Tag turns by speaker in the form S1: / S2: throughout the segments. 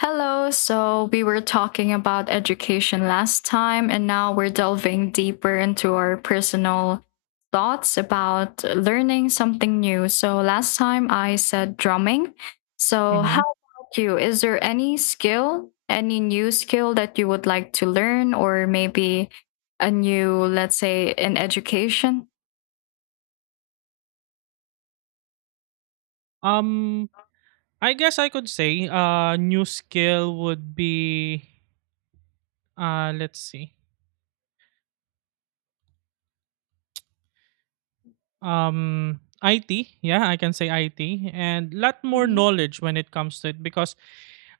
S1: Hello. So we were talking about education last time, and now we're delving deeper into our personal thoughts about learning something new. So last time I said drumming. So, how
S2: Mhm.
S1: about you? Is there any skill, any new skill that you would like to learn, or maybe a new, let's say, in education?
S2: Um, I guess I could say new skill would be let's see. IT, yeah, I can say IT and lot more
S1: Hmm.
S2: knowledge when it comes to it because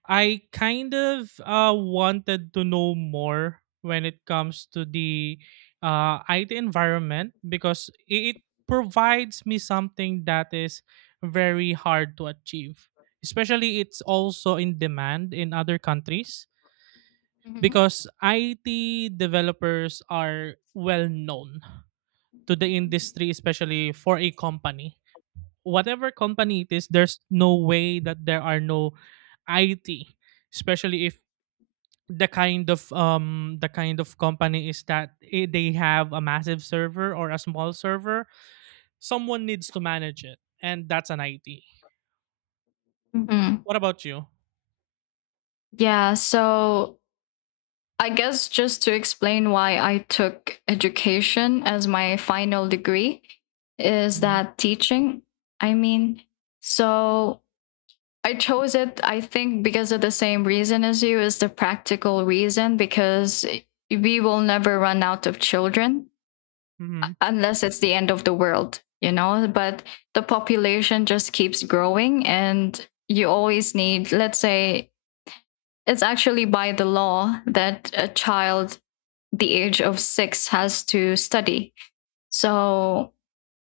S2: I kind of wanted to know more when it comes to the IT environment because it provides me something that is very hard to achieve. Especially it's also in demand in other countries
S1: Hmm.
S2: because IT developers are well known to the industry, especially for a company. Whatever company it is, there's no way that there are no IT, especially if the kind of company is that they have a massive server or a small server. Someone needs to manage it, and that's an IT.
S1: Hmm.
S2: What about you?
S1: Yeah. So, I guess just to explain why I took education as my final degree is
S2: Mhm,
S1: that teaching. I mean, so I chose it, I think, because of the same reason as you is the practical reason, because we will never run out of children
S2: mhm.
S1: unless it's the end of the world, you know? But the population just keeps growing, and you always need, let's say, it's actually by the law that a child the age of 6 has to study. So,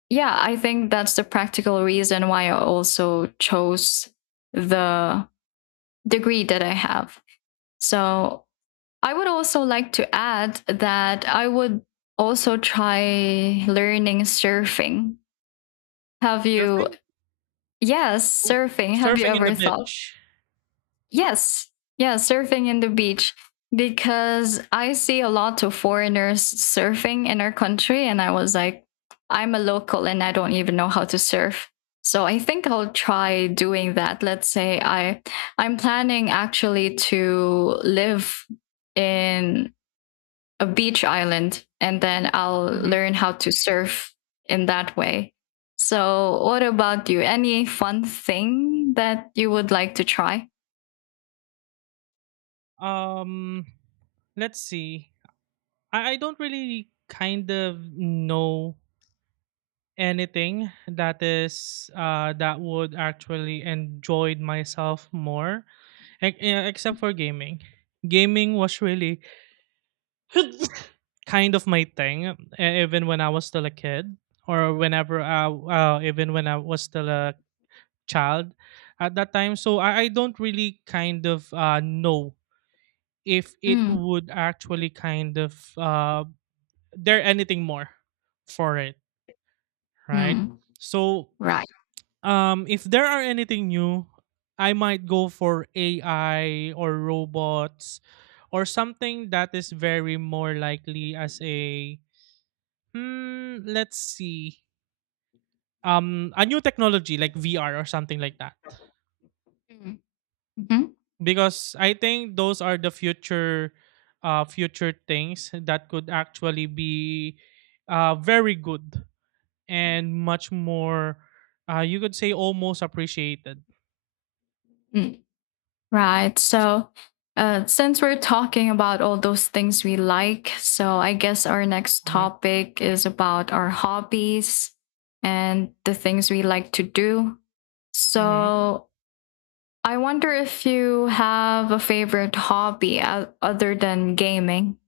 S1: yeah, I think that's the practical reason why I also chose the degree that I have. So, I would also like to add that I would also try learning surfing. Have you?
S2: Surfing?
S1: Yes,
S2: Oh,
S1: surfing. Have you
S2: surfing in the
S1: ever thought?
S2: beach.
S1: Yes. Yeah, surfing in the beach because I see a lot of foreigners surfing in our country and I was like I'm a local and I don't even know how to surf. So I think I'll try doing that. Let's say I'm planning actually to live in a beach island and then I'll
S2: Mhm.
S1: learn how to surf in that way. So what about you? Any fun thing that you would like to try?
S2: Um, let's see. I don't really kind of know anything that would actually enjoyed myself more. Like, yeah, except for gaming. Gaming was really kind of my thing, even when I was still a kid, or whenever even when I was still a child at that time. So I don't really know if it
S1: Mm.
S2: would actually kind of there anything more for it, right?
S1: Mm,
S2: So
S1: right.
S2: If there are anything new, I might go for AI or robots or something that is very more likely as a hmm, let's see. A new technology like VR or something like that.
S1: Mm, mhm,
S2: Because I think those are the future things that could actually be very good and much more, you could say, almost appreciated.
S1: mm. Right. So, since we're talking about all those things we like, so I guess our next
S2: Mhm,
S1: topic is about our hobbies and the things we like to do.
S2: mhm.
S1: So, I wonder if you have a favorite hobby other than gaming.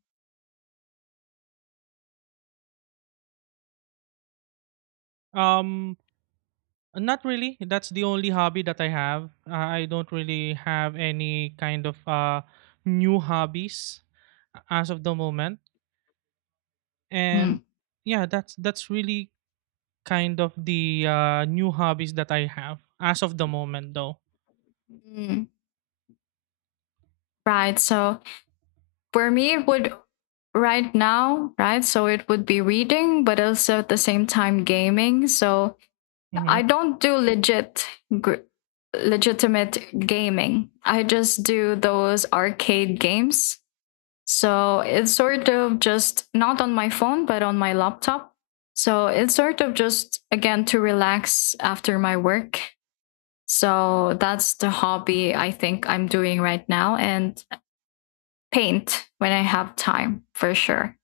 S2: Um Not really. That's the only hobby that I have. I don't really have any new hobbies as of the moment. And
S1: Mm,
S2: yeah, that's really kind of the new hobbies that I have as of the moment, though.
S1: mm. Right. So, for me, it would right now, right? So, it would be reading, but also at the same time, gaming. So,
S2: Mm-hmm,
S1: I don't do legit gr- legitimate gaming. I just do those arcade games. So it's sort of just not on my phone but on my laptop. So it's sort of just again to relax after my work. So that's the hobby I think I'm doing right now and paint when I have time for sure.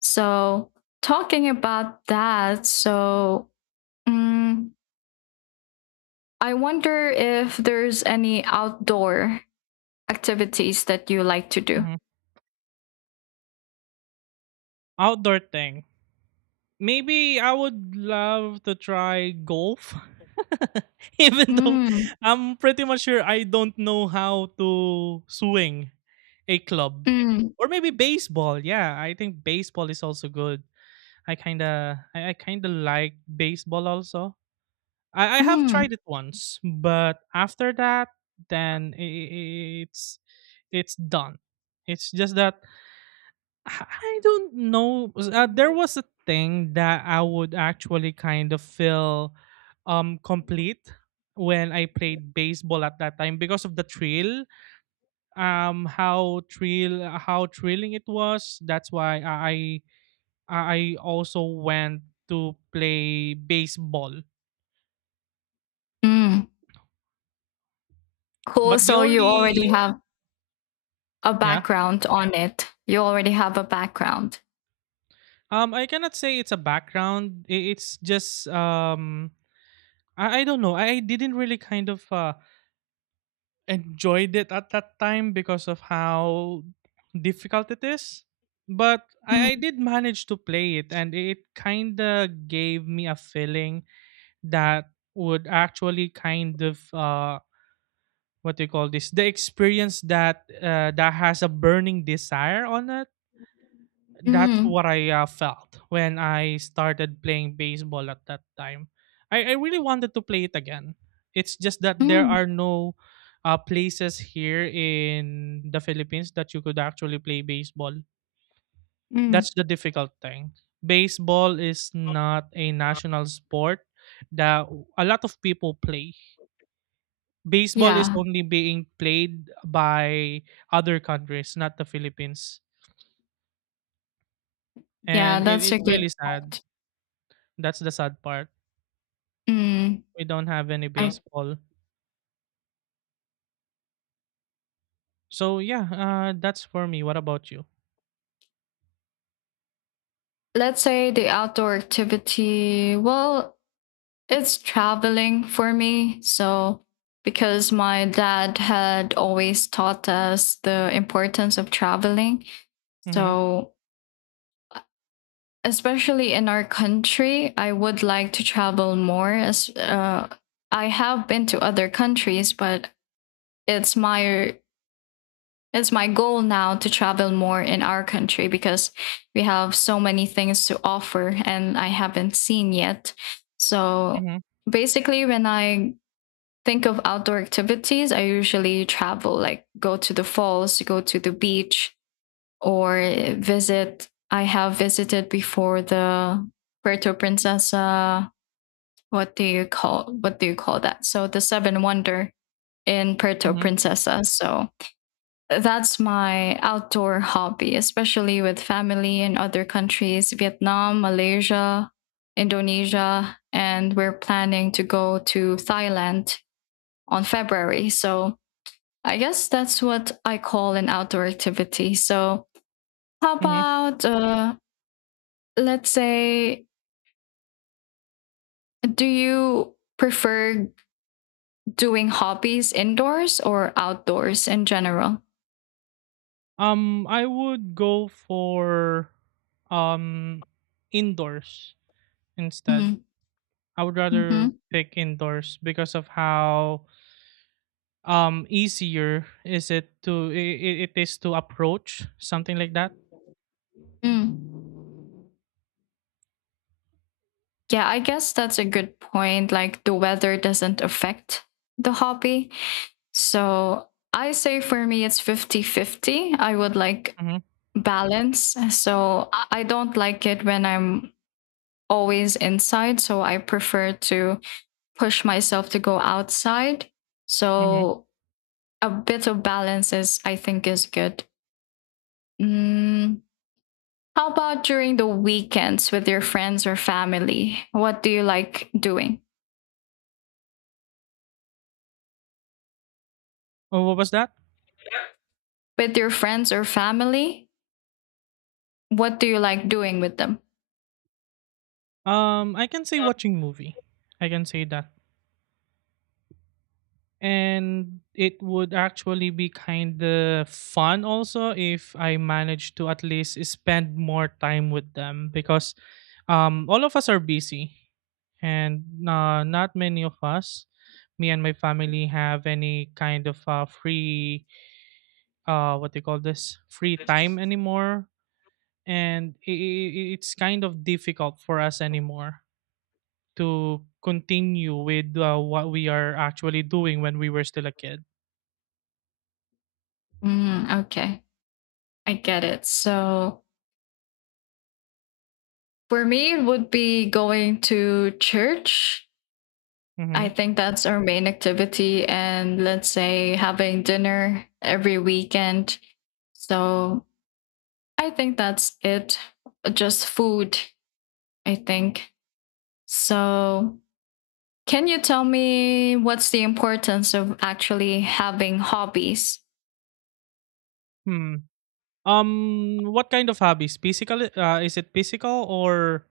S1: So talking about that, so um, I wonder if there's any outdoor activities that you like to do.
S2: mm-hmm. Outdoor thing. Maybe I would love to try golf. Even though
S1: Mm,
S2: I'm pretty much sure I don't know how to swing a club.
S1: mm,
S2: Or maybe baseball. Yeah, I think baseball is also good. I kinda like baseball also. I have
S1: mm,
S2: tried it once, but after that then i i- it's it's done. It's just that I don't know. There was a thing that I would actually kind of feel complete when I played baseball at that time because of the thrill. How thrilling it was. That's why I also went to play baseball.
S1: mm. Cool.
S2: But the
S1: So you already
S2: only,
S1: have a
S2: yeah,
S1: background on it. You already have a background.
S2: I cannot say it's a background. It's just I don't know. I didn't really enjoyed it at that time because of how difficult it is. But I
S1: Mm,
S2: did manage to play it, and it kind of gave me a feeling that would actually what do you call this? The experience that has a burning desire on it. That's
S1: mm,
S2: what I felt when I started playing baseball at that time. I really wanted to play it again. It's just that there
S1: mm,
S2: are no places here in the Philippines that you could actually play baseball.
S1: mm.
S2: That's the difficult thing. Baseball is not a national sport that a lot of people play. Baseball is
S1: Yeah,
S2: only being played by other countries, not the Philippines.
S1: yeah,
S2: And it,
S1: that's a
S2: it's
S1: good
S2: really sad.
S1: point.
S2: That's the sad part.
S1: Mm,
S2: We don't have any
S1: I
S2: baseball. So yeah, that's for me. What about you?
S1: let's say the outdoor activity. Well, it's traveling for me. So because my dad had always taught us the importance of traveling.
S2: Mhm.
S1: So especially in our country, I would like to travel more. As I have been to other countries, but it's my it's my goal now to travel more in our country because we have so many things to offer and I haven't seen yet. So
S2: Mhm.
S1: basically, when I think of outdoor activities, I usually travel, like go to the falls, go to the beach, or visit. I have visited before the Puerto Princesa. What do you call that? So the Seven Wonder in Puerto
S2: Mhm.
S1: Princesa. So that's my outdoor hobby, especially with family in other countries, Vietnam, Malaysia, Indonesia, and we're planning to go to Thailand on February. So I guess that's what I call an outdoor activity. So, how
S2: Mhm.
S1: about, let's say, do you prefer doing hobbies indoors or outdoors in general?
S2: I would go for um indoors instead.
S1: Mm-hmm.
S2: I would rather
S1: Mm-hmm.
S2: pick indoors because of how easier is it to it is to approach something like that.
S1: Mm. Yeah, I guess that's a good point. Like the weather doesn't affect the hobby. So I say for me, it's fifty-fifty. I would like
S2: Mhm,
S1: balance. So I don't like it when I'm always inside. So I prefer to push myself to go outside.
S2: mhm.
S1: So a bit of balance is, I think, is good. Mm. How about during the weekends with your friends or family? What do you like doing?
S2: Oh, what was that?
S1: With your friends or family, what do you like doing with them?
S2: I can say watching movie. I can say that. And it would actually be kind of fun also if I manage to at least spend more time with them because all of us are busy, and not many of us, me and my family, have any free, what do you call this, free time anymore. And it's kind of difficult for us anymore to continue with what we are actually doing when we were still a kid.
S1: Mm, okay, I get it. So for me, it would be going to church.
S2: Mm-hmm.
S1: I think that's our main activity. And let's say having dinner every weekend. So I think that's it. Just food, I think. So can you tell me what's the importance of actually having hobbies?
S2: Hmm. What kind of hobbies? Physical? Is it physical or?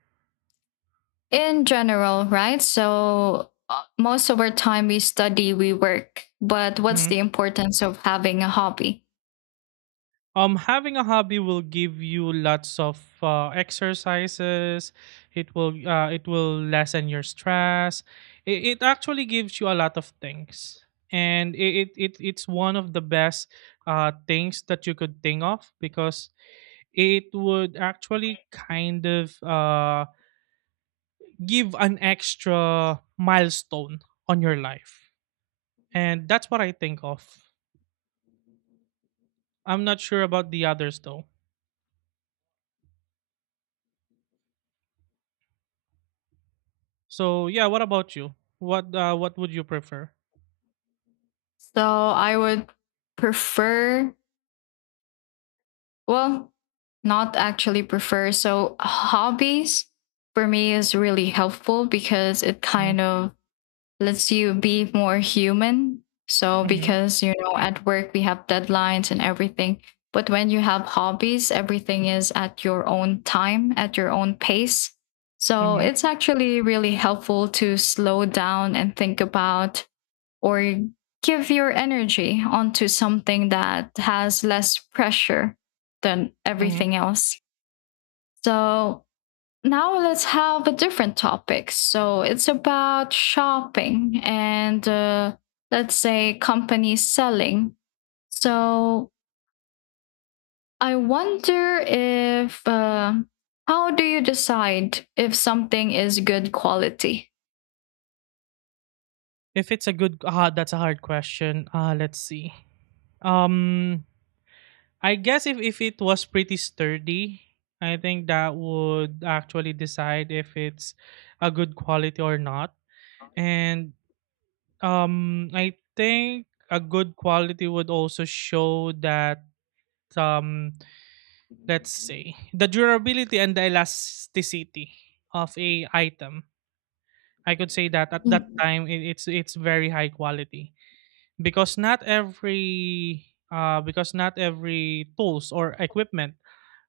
S1: In general, right? So most of our time we study, we work. But what's
S2: Mhm.
S1: the importance of having a hobby?
S2: Having a hobby will give you lots of exercises. It will lessen your stress. It actually gives you a lot of things, and it's one of the best things that you could think of because it would actually give an extra milestone on your life. And that's what I think of. I'm not sure about the others though. So yeah, what about you? What would you prefer?
S1: So I would prefer well, not actually prefer. So hobbies for me is really helpful because it
S2: Hmm,
S1: kind of lets you be more human. So
S2: hmm,
S1: because you know at work we have deadlines and everything. But when you have hobbies, everything is at your own time, at your own pace. So
S2: hmm,
S1: it's actually really helpful to slow down and think about or give your energy onto something that has less pressure than
S2: hmm.
S1: everything else. So now let's have a different topic. So it's about shopping and let's say companies selling. So I wonder if how do you decide if something is good quality?
S2: If it's a good, ah, that's a hard question. Let's see. Um, I guess if it was pretty sturdy, I think that would actually decide if it's a good quality or not. And I think a good quality would also show that, um, let's say, the durability and the elasticity of a item. I could say that at that
S1: Mm,
S2: time it's very high quality because not every tools or equipment,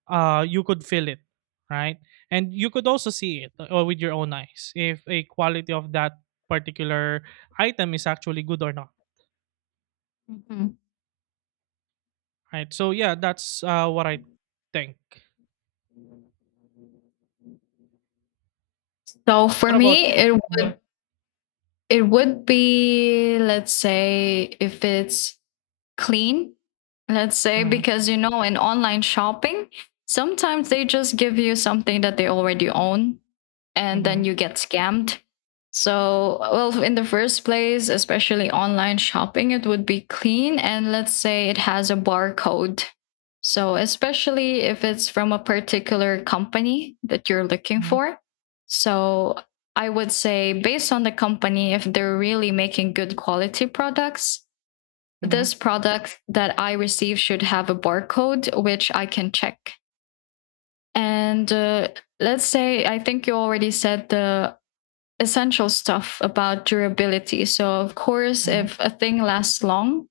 S2: you could feel it, right, and you could also see it or with your own eyes if a quality of that particular item is actually good or not.
S1: mhm.
S2: Right. So yeah, that's what I think.
S1: So for
S2: What about
S1: me,
S2: you?
S1: it
S2: Mm-hmm,
S1: would it would be, let's say, if it's clean, let's say,
S2: mm-hmm,
S1: because you know, in online shopping, sometimes they just give you something that they already own and
S2: mm-hmm,
S1: then you get scammed. So, well, in the first place, especially online shopping, it would be clean and let's say it has a barcode. So, especially if it's from a particular company that you're looking
S2: mm-hmm,
S1: for. So, I would say, based on the company, if they're really making good quality products,
S2: mm-hmm,
S1: this product that I receive should have a barcode, which I can check. And let's say, I think you already said the essential stuff about durability. So, of course,
S2: mm-hmm.
S1: if a thing lasts long,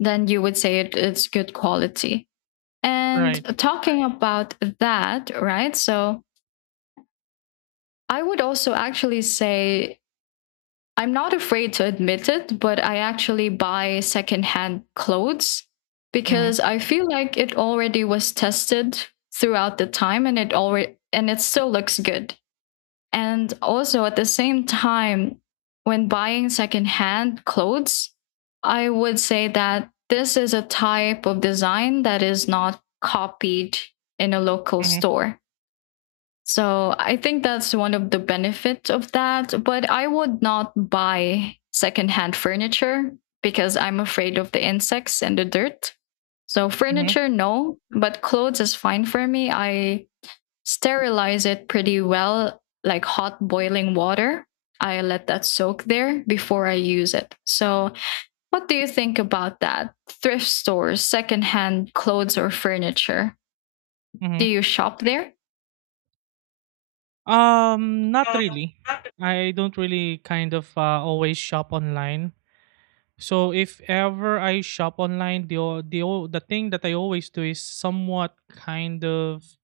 S1: then you would say it's good quality.
S2: Right.
S1: And talking about that, right? So, I would also actually say I'm not afraid to admit it, but I actually buy secondhand clothes
S2: Mm-hmm,
S1: because I feel like it already was tested throughout the time and it still looks good. And also at the same time, when buying secondhand clothes, I would say that this is a type of design that is not copied in a local
S2: mm-hmm,
S1: store. So I think that's one of the benefits of that. But I would not buy secondhand furniture because I'm afraid of the insects and the dirt. So
S2: mm-hmm,
S1: furniture, no, but clothes is fine for me. I sterilize it pretty well, like hot boiling water. I let that soak there before I use it. So, what do you think about that? Thrift stores, secondhand clothes or furniture. Do
S2: mm-hmm.
S1: you shop there?
S2: Not really. I don't really always shop online. So if ever I shop online, the thing that I always do is somewhat kind of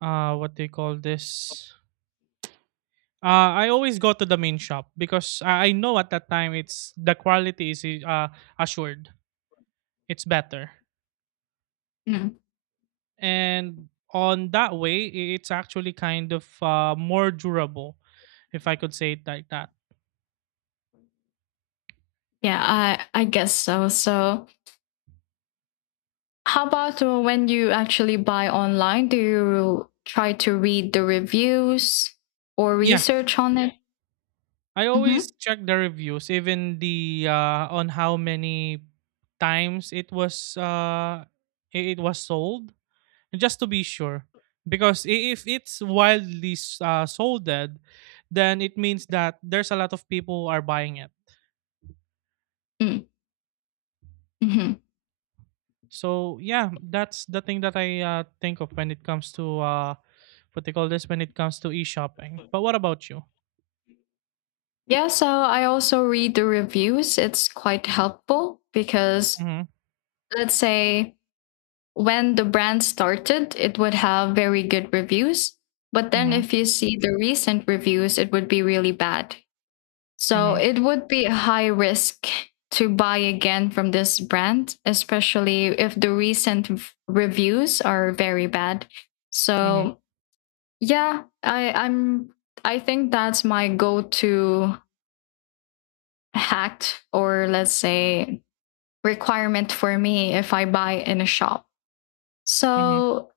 S2: what do you call this? I always go to the main shop because I know at that time it's the quality is assured. It's better.
S1: Mm.
S2: And on that way, it's actually kind of, more durable, if I could say it like that.
S1: Yeah, I guess so. So, how about when you actually buy online? Do you try to read the reviews or
S2: Yes.
S1: research on it?
S2: I
S1: Mm-hmm.
S2: always check the reviews, even the on how many times it was sold, just to be sure because if it's wildly solded, then it means that there's a lot of people are buying it.
S1: Mm. Mm-hmm.
S2: So yeah, that's the thing that I think of when it comes to, what they call this, when it comes to e-shopping. But what about you?
S1: Yeah, so I also read the reviews. It's quite helpful because
S2: Mm-hmm,
S1: let's say when the brand started, it would have very good reviews. But then
S2: mm-hmm,
S1: if you see the recent reviews, it would be really bad. So
S2: mm-hmm,
S1: it would be a high risk to buy again from this brand, especially if the recent reviews are very bad.
S2: mm-hmm,
S1: So yeah, I think that's my go-to hacked or let's say requirement for me if I buy in a shop.
S2: mm-hmm.
S1: So,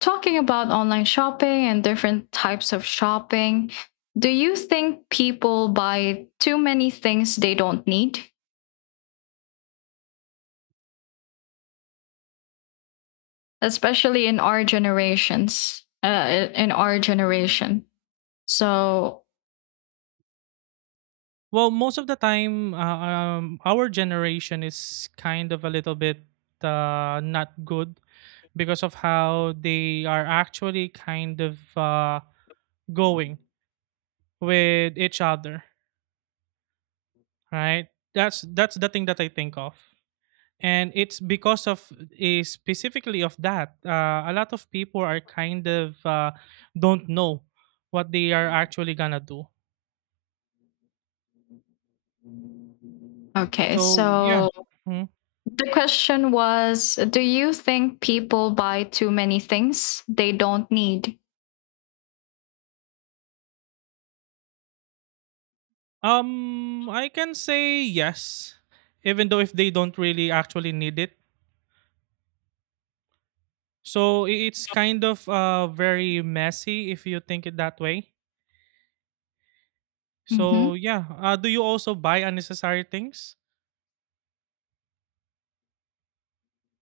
S1: talking about online shopping and different types of shopping, do you think people buy too many things they don't need, especially in our generations? In our generation. So,
S2: Well, most of the time, our generation is kind of a little bit, not good because of how they are actually kind of, going with each other, right? That's the thing that I think of. And it's because of, specifically of that, a lot of people are kind of, don't know what they are actually gonna do.
S1: okay.
S2: So yeah.
S1: So,
S2: Mhm.
S1: the question was do you think people buy too many things they don't need?
S2: I can say yes, even though if they don't really actually need it. So it's kind of very messy if you think it that way.
S1: Hmm.
S2: So yeah, do you also buy unnecessary things?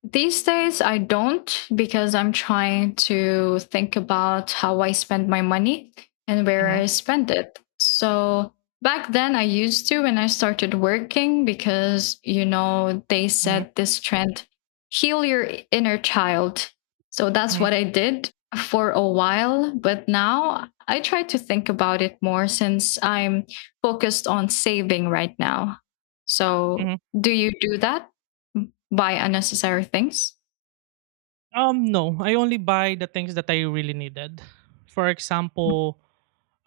S1: These days, I don't because I'm trying to think about how I spend my money and where
S2: Mm-hmm,
S1: I spend it. So back then, I used to when I started working because, you know, they
S2: mm-hmm,
S1: said this trend heal your inner child. So that's
S2: mm-hmm.
S1: what I did for a while. But now I try to think about it more since I'm focused on saving right now. So
S2: Mhm.
S1: do you do that? Buy unnecessary things?
S2: No, I only buy the things that I really needed. For example,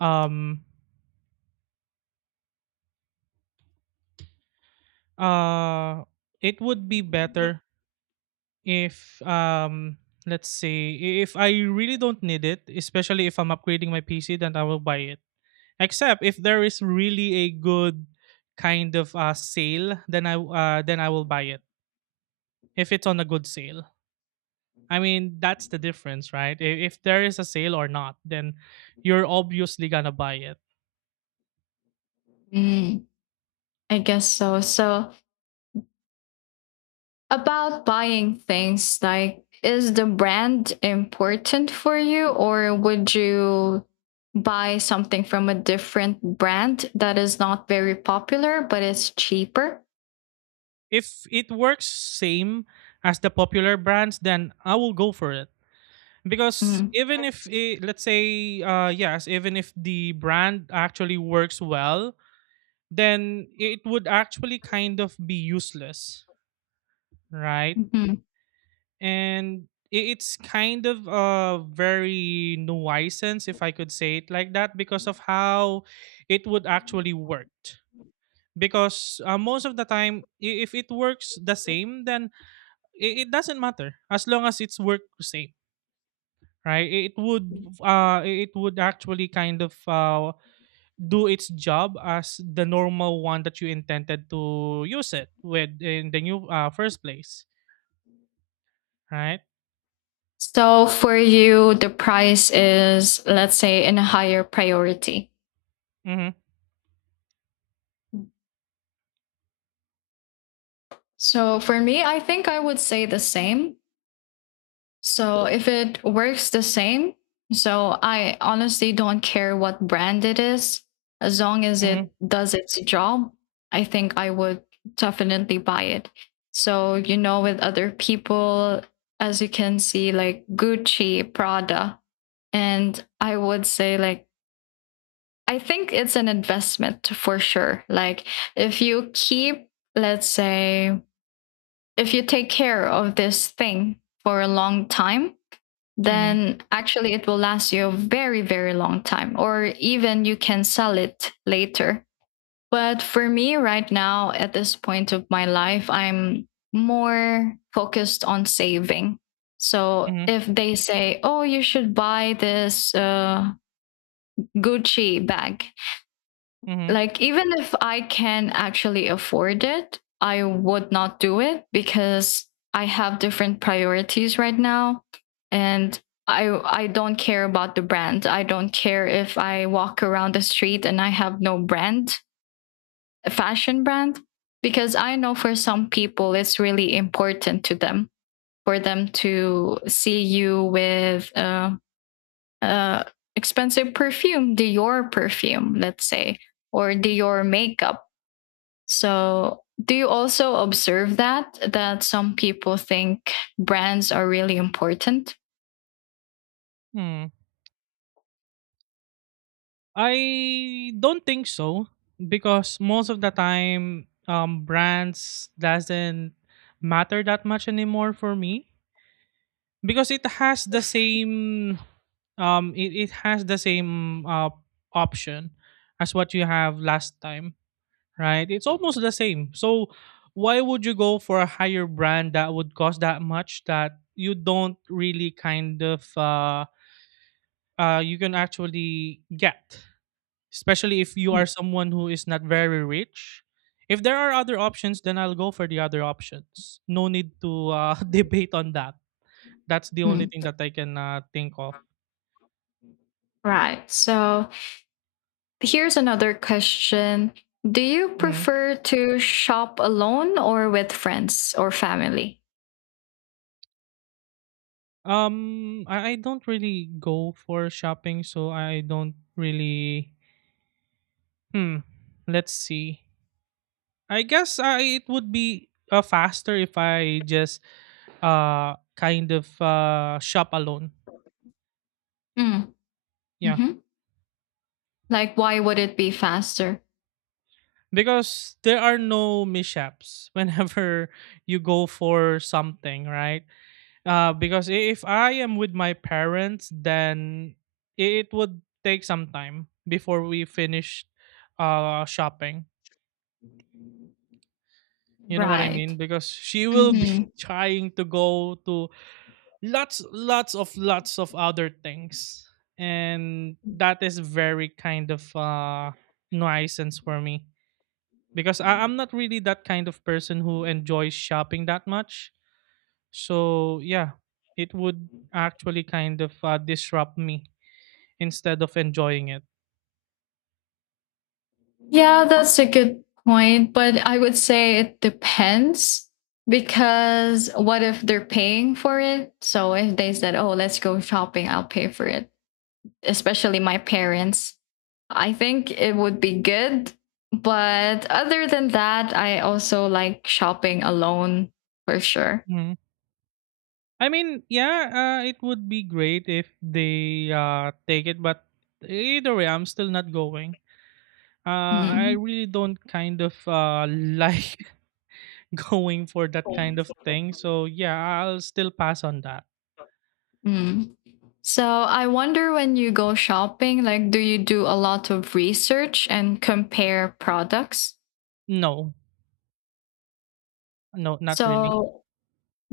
S2: um, uh, it would be better if, let's say, if I really don't need it, especially if I'm upgrading my PC, then I will buy it. Except if there is really a good sale, then then I will buy it if it's on a good sale. I mean, that's the difference, right? If there is a sale or not, then you're obviously gonna buy it.
S1: Mm, I guess so. So, about buying things, like, is the brand important for you, or would you buy something from a different brand that is not very popular but is cheaper?
S2: If it works same as the popular brands, then I will go for it. Because
S1: Mm,
S2: even if it, let's say, yes, even if the brand actually works well, then it would actually kind of be useless, right?
S1: mhm.
S2: And it's kind of a very nuisance, if I could say it like that, because of how it would actually work. Because, most of the time, if it works the same, then it doesn't matter as long as it's worked the same, right? It would, uh it would actually kind of, do its job as the normal one that you intended to use it with in the new first place, right?
S1: So, for you, the price is, let's say, in a higher priority.
S2: Mm-hmm,
S1: So, for me, I think I would say the same. So if it works the same, so I honestly don't care what brand it is. As long as
S2: mm-hmm,
S1: it does its job, I think I would definitely buy it. So, you know, with other people, as you can see, like Gucci, Prada, and I would say, like, I think it's an investment for sure. Like, if you keep, let's say, if you take care of this thing for a long time,
S2: mm-hmm.
S1: then actually it will last you a very, very long time, or even you can sell it later. But for me right now, at this point of my life, I'm more focused on saving. So
S2: Mm-hmm.
S1: if they say, oh, you should buy this Gucci bag,
S2: Mhm.
S1: like, even if I can actually afford it, I would not do it because I have different priorities right now. And I don't care about the brand. I don't care if I walk around the street and I have no brand, a fashion brand, because I know for some people it's really important to them for them to see you with uh, expensive perfume, Dior perfume, let's say, or Dior makeup. So, do you also observe that some people think brands are really important?
S2: Hmm. I don't think so because, most of the time, brands doesn't matter that much anymore for me because it has the same, it has the same option as what you have last time, right? It's almost the same. So why would you go for a higher brand that would cost that much that you don't really kind of you can actually get? Especially if you are someone who is not very rich. If there are other options, then I'll go for the other options. No need to debate on that. That's the only
S1: Mm.
S2: thing that I can think of.
S1: Right. So, here's another question. Do you
S2: Mhm.
S1: prefer to shop alone or with friends or family?
S2: I don't really go for shopping, so I don't really. Hmm. Let's see. I guess I it would be faster if I just kind of shop alone.
S1: Mm.
S2: Yeah.
S1: Hmm. Like, why would it be faster?
S2: Because there are no mishaps whenever you go for something, right? Because if I am with my parents, then it would take some time before we finish shopping, you know what I
S1: Right.
S2: mean, because she will be
S1: Hmm.
S2: trying to go to lots of other things, and that is very kind of nuisance for me, because I'm not really that kind of person who enjoys shopping that much. So yeah, it would actually kind of disrupt me instead of enjoying it.
S1: Yeah, that's a good point. But I would say it depends because what if they're paying for it? So if they said, oh, let's go shopping, I'll pay for it. Especially my parents. I think it would be good. But other than that, I also like shopping alone for sure.
S2: Mhm. I mean, yeah, it would be great if they take it, but either way, I'm still not going. I
S1: Mm.
S2: really don't kind of like going for that kind of thing. So yeah, I'll still pass on that.
S1: Mm. So I wonder when you go shopping, like, do you do a lot of research and compare products?
S2: No, no, not really.
S1: So,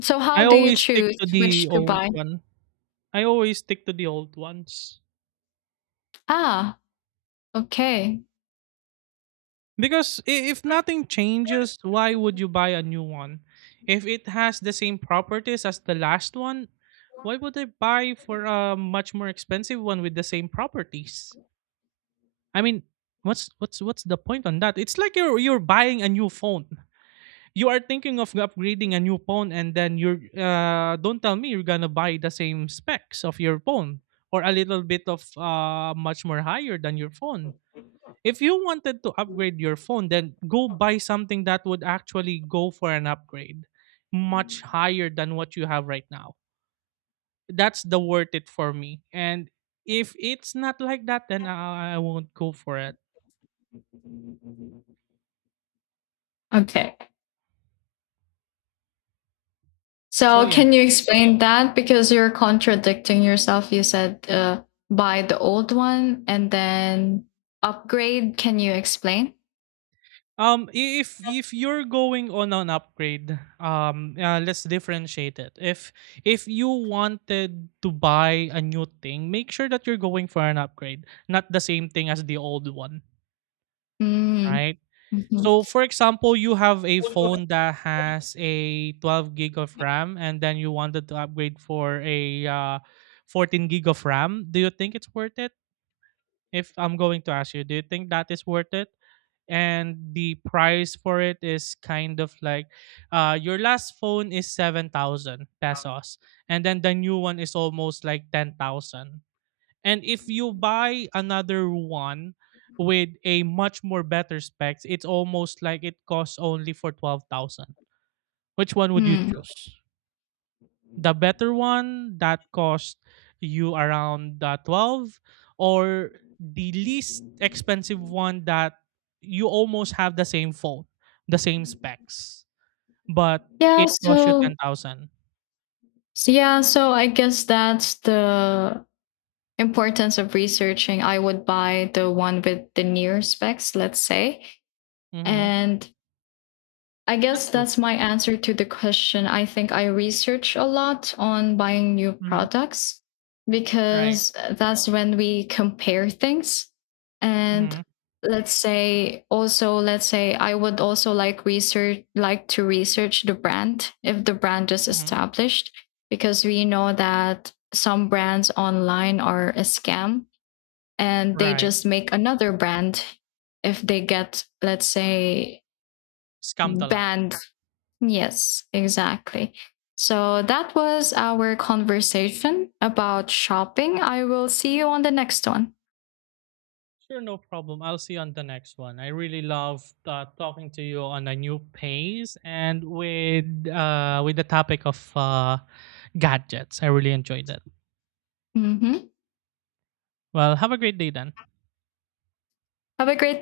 S1: so
S2: I
S1: how do you
S2: always stick
S1: choose
S2: to the
S1: which to
S2: old
S1: buy?
S2: one. I always stick to the old ones.
S1: Ah, okay,
S2: Because if nothing changes, why would you buy a new one? If it has the same properties as the last one, why would I buy for a much more expensive one with the same properties? I mean, what's the point on that? It's like you're buying a new phone. You are thinking of upgrading a new phone, and then you're don't tell me you're gonna buy the same specs of your phone, or a little bit of much more higher than your phone. If you wanted to upgrade your phone, then go buy something that would actually go for an upgrade much higher than what you have right now. That's the worth it for me. And if it's not like that, then I won't go for it.
S1: okay.
S2: So
S1: So,
S2: yeah.
S1: can you explain that? Because you're contradicting yourself. You said buy the old one and then upgrade. Can you explain?
S2: If you're going on an upgrade, let's differentiate it. If you wanted to buy a new thing, make sure that you're going for an upgrade, not the same thing as the old one.
S1: Mm,
S2: Right?
S1: mhm,
S2: So for example, you have a phone that has a 12 gig of RAM, and then you wanted to upgrade for a 14 gig of RAM. Do you think it's worth it? If I'm going to ask you, do you think that is worth it? And the price for it is kind of like your last phone is 7,000 pesos, and then the new one is almost like 10,000. And if you buy another one with a much more better specs, it's almost like it costs only for 12,000. Which one would you
S1: mm.
S2: choose? The better one that cost you around 12, or the least expensive one that you almost have the same phone, the same specs, but
S1: Yeah.
S2: it costs you
S1: So,
S2: 10,000.
S1: so, yeah. So, I guess that's the importance of researching. I would buy the one with the near specs, let's say.
S2: Mhm.
S1: And I
S2: That's
S1: guess
S2: true.
S1: that's my answer to the question. I think I research a lot on buying new
S2: Mhm.
S1: products
S2: Right.
S1: because that's when we compare things. And
S2: Mhm.
S1: let's say also let's say I would also like research like to research the brand if the brand is
S2: Mhm.
S1: established because we know that some brands online are a scam and they
S2: Right.
S1: just make another brand if they get let's say
S2: Scammed a lot.
S1: banned. Yes, exactly. So that was our conversation about shopping. I will see you on the next one.
S2: Sure, no problem. I'll see you on the next one. I really love talking to you on a new pace, and with the topic of gadgets. I really enjoyed it.
S1: Hmm.
S2: Well, have a great day then.
S1: Have a great